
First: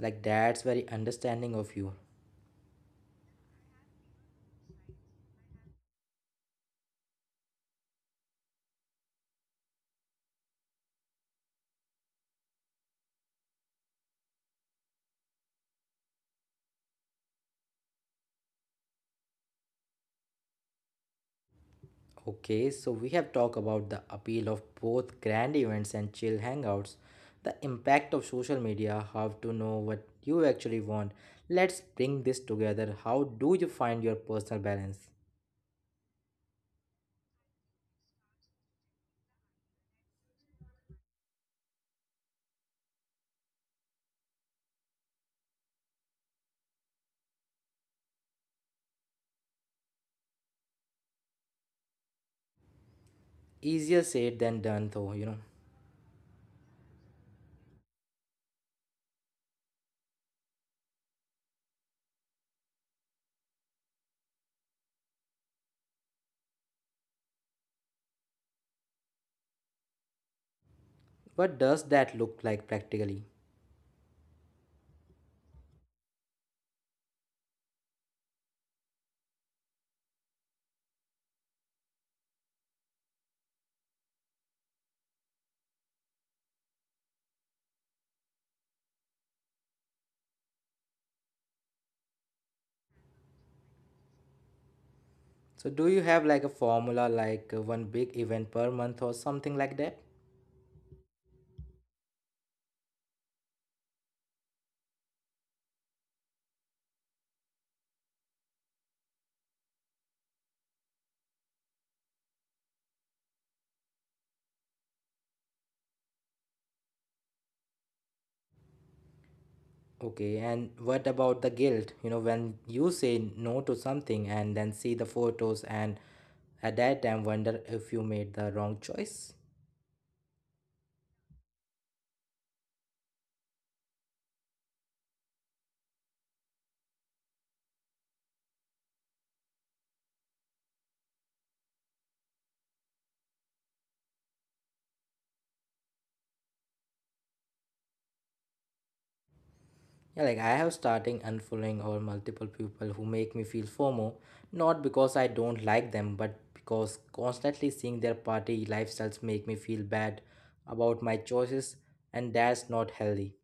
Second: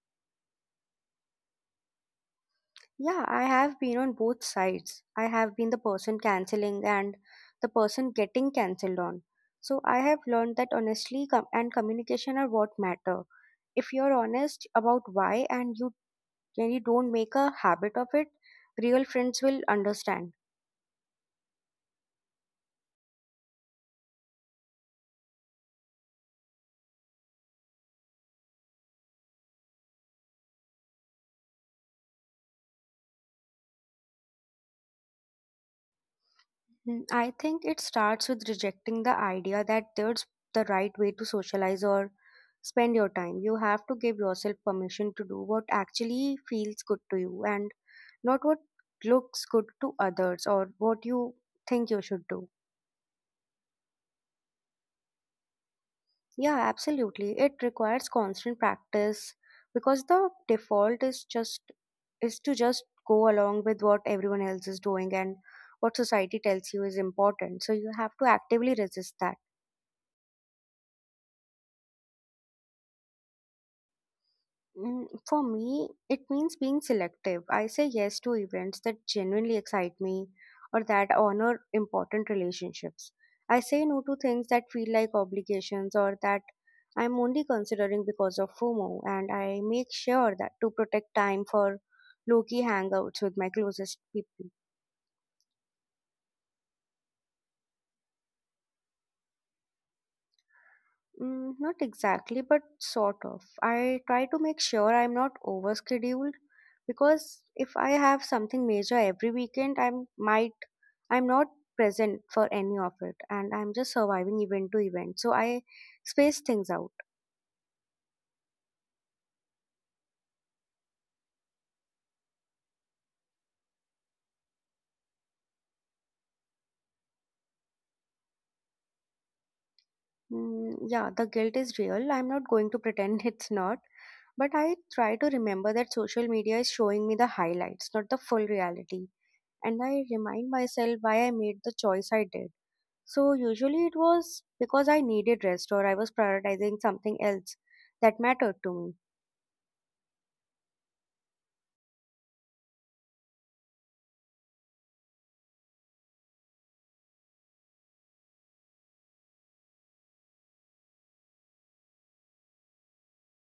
A: Like, that's very understanding of you.
B: Yeah, I have been on both sides. I have been the person canceling and the person getting cancelled on. So I have learned that honestly com- and communication are what matter. If you're honest about why and you don't make a habit of it, real friends will understand.
A: Okay, so we have talked about the appeal of both grand events and chill hangouts, the impact of social media, how to know what you actually want. Let's bring this together. How do you find your personal balance?
B: Mm, I think it starts with rejecting the idea that there's the right way to socialize or spend your time. You have to give yourself permission to do what actually feels good to you, and not what looks good to others or what you think you should do.
A: Easier said than done though you know
B: Yeah, absolutely. It requires constant practice, because the default is just is to just go along with what everyone else is doing and what society tells you is important. So you have to actively resist that.
A: What does that look like practically?
B: Mm, for me, it means being selective. I say yes to events that genuinely excite me or that honor important relationships. I say no to things that feel like obligations or that I'm only considering because of FOMO, and I make sure that to protect time for low key hangouts with my closest people.
A: So do you have like a formula like one big event per month or something like that?
B: Mm, not exactly, but sort of. I try to make sure I'm not overscheduled, because if I have something major every weekend, I'm not present for any of it, and I'm just surviving event to event. So I space things out.
A: Okay, and what about the guilt when you say no to something and then see the photos and at that time wonder if you made the wrong choice?
B: Mm, yeah, the guilt is real. I'm not going to pretend it's not, but I try to remember that social media is showing me the highlights, not the full reality, and I remind myself why I made the choice I did. So usually it was because I needed rest or I was prioritizing something else that mattered to me.
A: Yeah, like I have starting unfollowing or multiple people who make me feel FOMO, not because I don't like them, but because constantly seeing their party lifestyles make me feel bad about my choices, and that's not healthy.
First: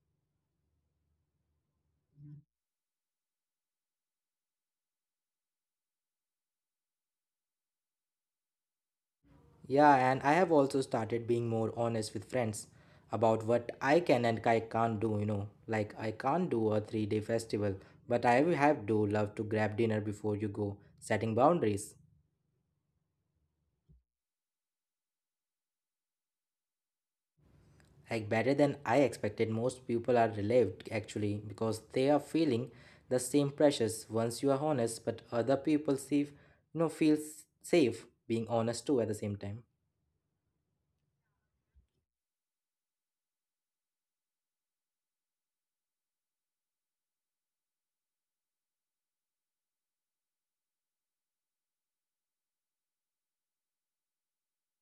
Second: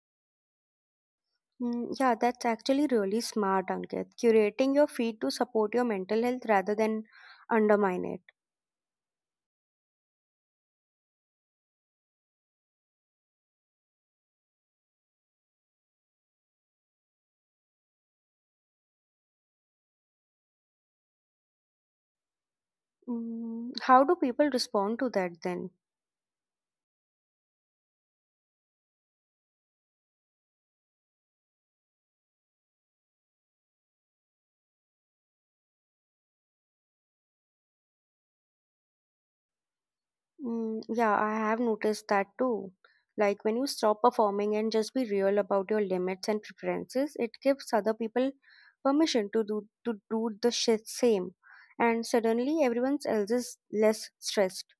B: Mm, yeah, that's actually really smart, Ankit. Curating your feed to support your mental health rather than undermine it.
A: Yeah, and I have also started being more honest with friends about what I can and I can't do. Like I can't do a 3-day festival, but I will have do love to grab dinner before you go, setting boundaries.
B: Mm, how do people respond to that then?
A: Like better than I expected. Most people are relieved actually because they are feeling the same pressures once you are honest, but other people see, no, know, feel safe being honest too at the same time.
B: Mm, yeah, I have noticed that too. Like when you stop performing and just be real about your limits and preferences, it gives other people permission to do the shit same, and suddenly everyone else is less stressed.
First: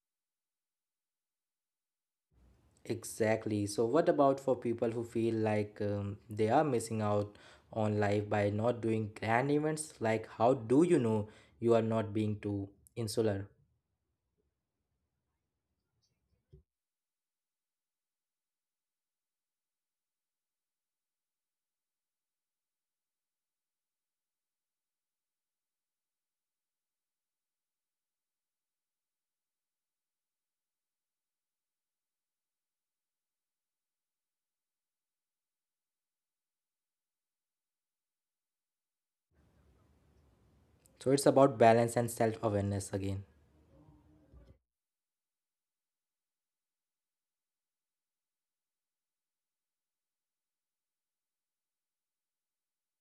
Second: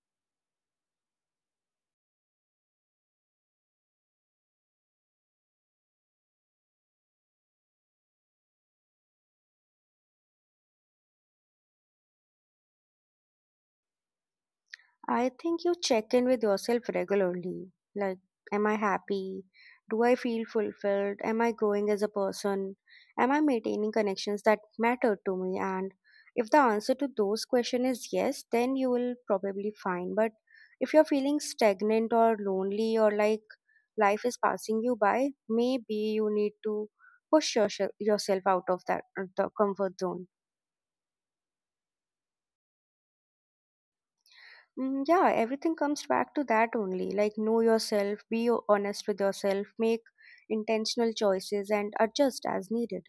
A: Exactly. So, what about for people who feel like they are missing out on life by not doing grand events? Like, how do you know you are not being too insular?
B: I think you check in with yourself regularly. Like, am I happy? Do I feel fulfilled? Am I growing as a person? Am I maintaining connections that matter to me? And if the answer to those questions is yes, then you will probably find. But if you're feeling stagnant or lonely or like life is passing you by, maybe you need to push yourself out of that the comfort zone.
A: So, it's about balance and self awareness again.
B: Mm, yeah, everything comes back to that only. Like, know yourself, honest with yourself, make intentional choices, and adjust as needed.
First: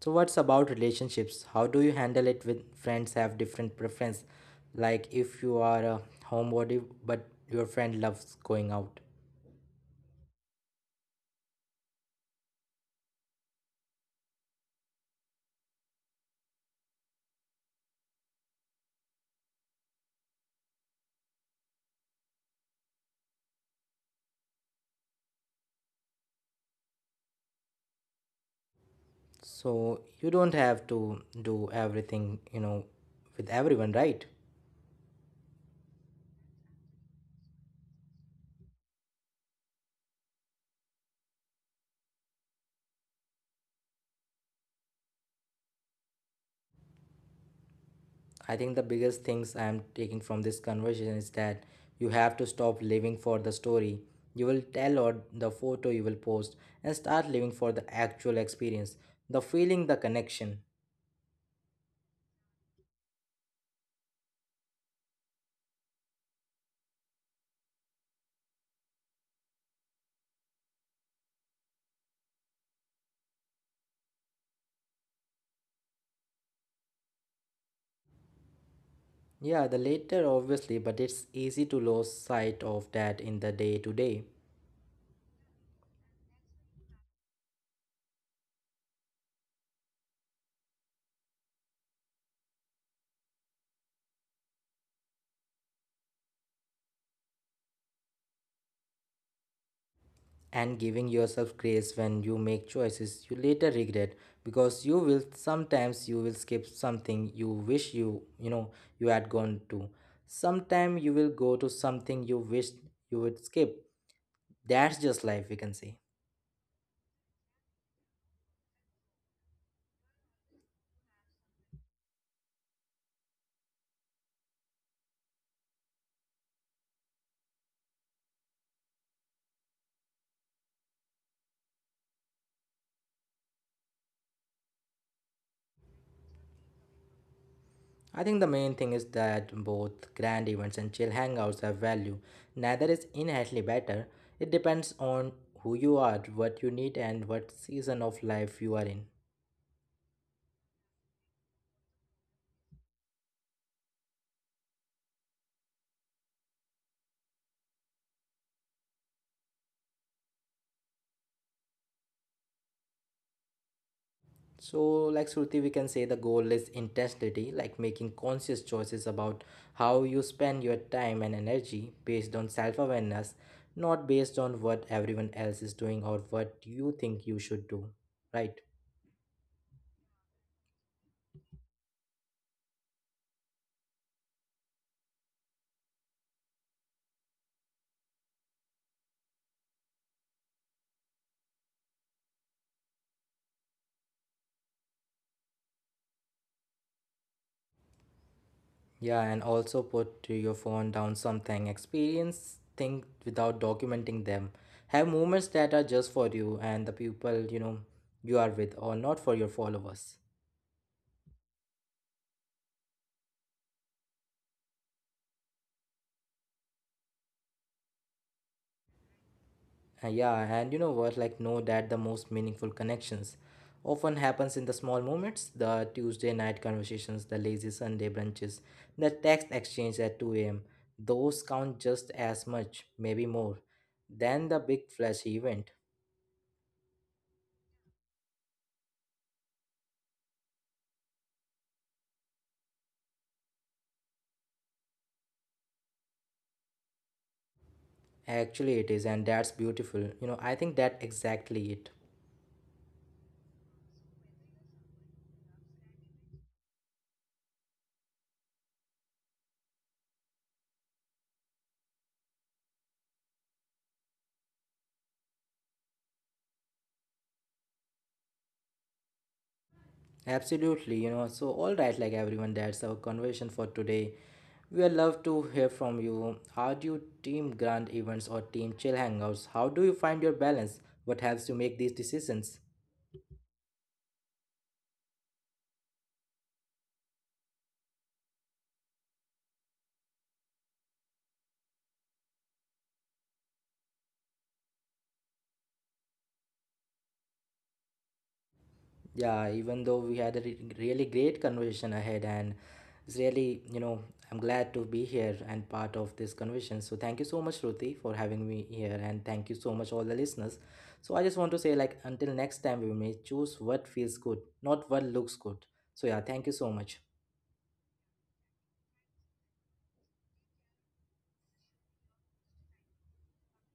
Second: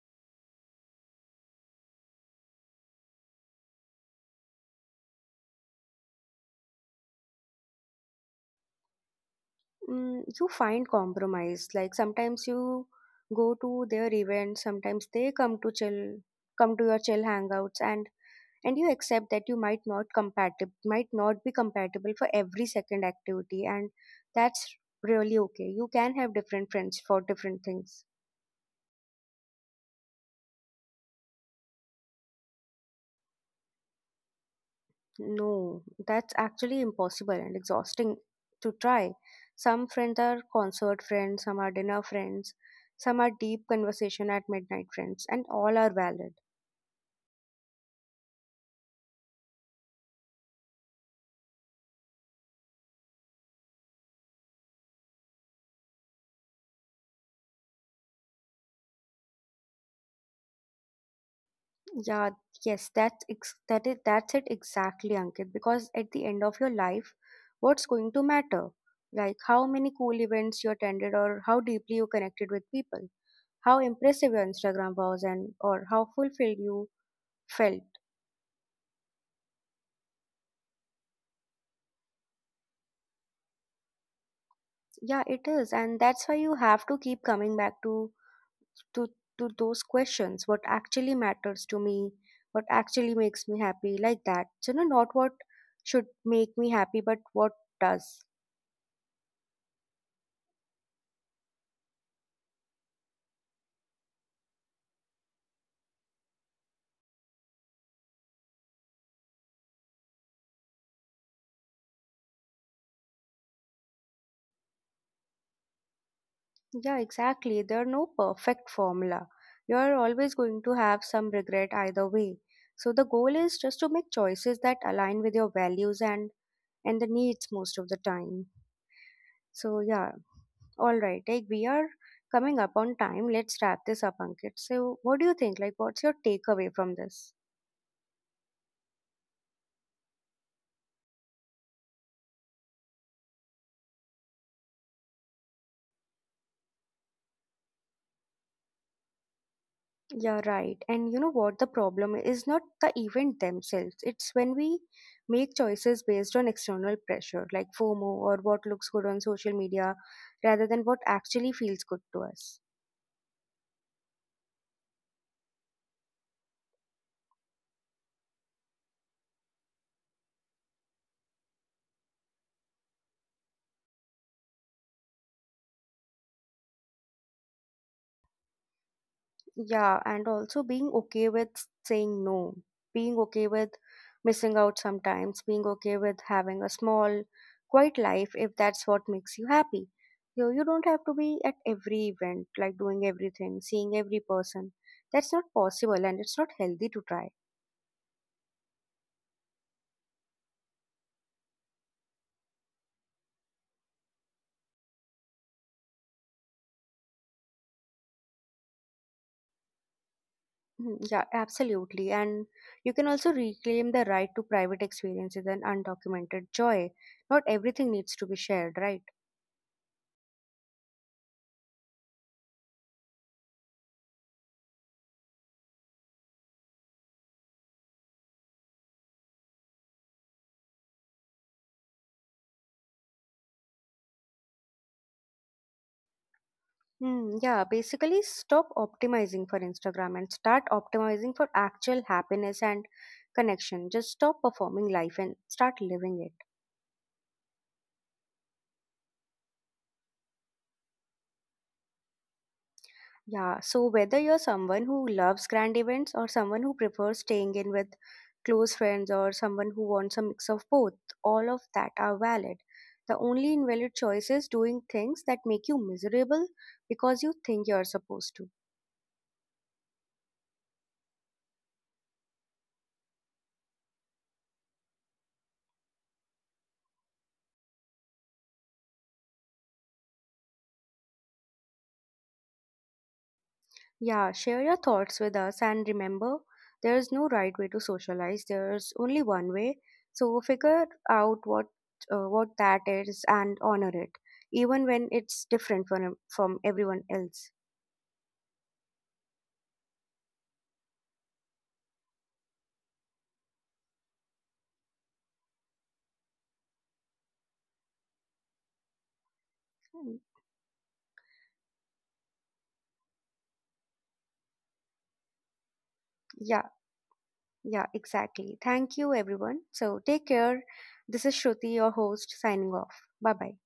A: So what's about relationships? How do you handle it when friends have different preference? Like if you are a homebody but your friend loves going out.
B: Mm, you find compromise. Like, sometimes you go to their events, sometimes they come to chill, come to your chill hangouts, and you accept that you might not compatible, might not be compatible for every second activity, and that's really okay. You can have different friends for different things.
A: So you don't have to do everything, with everyone, right?
B: No, that's actually impossible and exhausting to try. Some friends are concert friends, some are dinner friends, some are deep conversation at midnight friends, and all are valid.
A: I think the biggest things I am taking from this conversation is that you have to stop living for the story you will tell or the photo you will post and start living for the actual experience, the feeling, the connection.
B: Yeah, yes, that's ex- that is that's it exactly, Ankit. Because at the end of your life, what's going to matter? Like how many cool events you attended, or how deeply you connected with people, how impressive your Instagram was, and or how fulfilled you felt.
A: Yeah, the latter obviously, but it's easy to lose sight of that in the day to day.
B: Yeah, it is, and that's why you have to keep coming back to to those questions. What actually matters to me? What actually makes me happy? Like that. So, you know, not what should make me happy, but what does.
A: And giving yourself grace when you make choices you later regret because you will sometimes you will skip something you wish you had gone to. Sometime you will go to something you wished you would skip. That's just life we can say.
B: Yeah, exactly. There are no perfect formula. You are always going to have some regret either way. So the goal is just to make choices that align with your values and the needs most of the time. So yeah. All right, like we are coming up on time. Let's wrap this up, Ankit. So, what do you think? Like, what's your takeaway from this?
A: I think the main thing is that both grand events and chill hangouts have value. Neither is inherently better. It depends on who you are, what you need, and what season of life you are in.
B: Yeah, right. And you know what? The problem is not the event themselves. It's when we make choices based on external pressure, like FOMO or what looks good on social media, rather than what actually feels good to us.
A: So, like Shruti, we can say the goal is intensity, like making conscious choices about how you spend your time and energy based on self awareness, not based on what everyone else is doing or what you think you should do, right?
B: Yeah, and also being okay with saying no, being okay with missing out sometimes, being okay with having a small, quiet life if that's what makes you happy. You don't have to be at every event, like doing everything, seeing every person. That's not possible and it's not healthy to try.
A: Yeah, and also put your phone down something. Experience things without documenting them. Have moments that are just for you and the people, you are with or not for your followers.
B: Mhm. Yeah, absolutely. And you can also reclaim the right to private experiences and undocumented joy. Not everything needs to be shared, right?
A: Yeah, and you know what? Like know that the most meaningful connections often happens in the small moments, the Tuesday night conversations, the lazy Sunday brunches, the text exchange at 2 a.m. Those count just as much, maybe more, than the big flashy event.
B: Hmm, yeah, basically stop optimizing for Instagram and start optimizing for actual happiness and connection. Just stop performing life and start living it.
A: Actually, it is, and that's beautiful. I think that exactly it.
B: Yeah, so whether you're someone who loves grand events or someone who prefers staying in with close friends or someone who wants a mix of both, all of that are valid. The only invalid choice is doing things that make you miserable because you think you're supposed to.
A: Absolutely. So, all right, like everyone, that's our conversation for today. We would love to hear from you. Are you team grand events or team chill hangouts? How do you find your balance? What helps you make these decisions?
B: Yeah, share your thoughts with us and remember, there is no right way to socialize. There's only one way. So figure out what that is and honor it, even when it's different from everyone else.
A: Yeah, even though we had a really great conversation ahead, and it's really, I'm glad to be here and part of this conversation. So thank you so much, Ruti, for having me here, and thank you so much, all the
B: Mm.
A: listeners. So I just want to say, like, until next time, we may choose what feels good, not what looks good. So yeah, thank you so
B: Yeah,
A: much.
B: yeah, exactly. Thank you, everyone. So take care. This is Shruti, your host, signing off. Bye bye.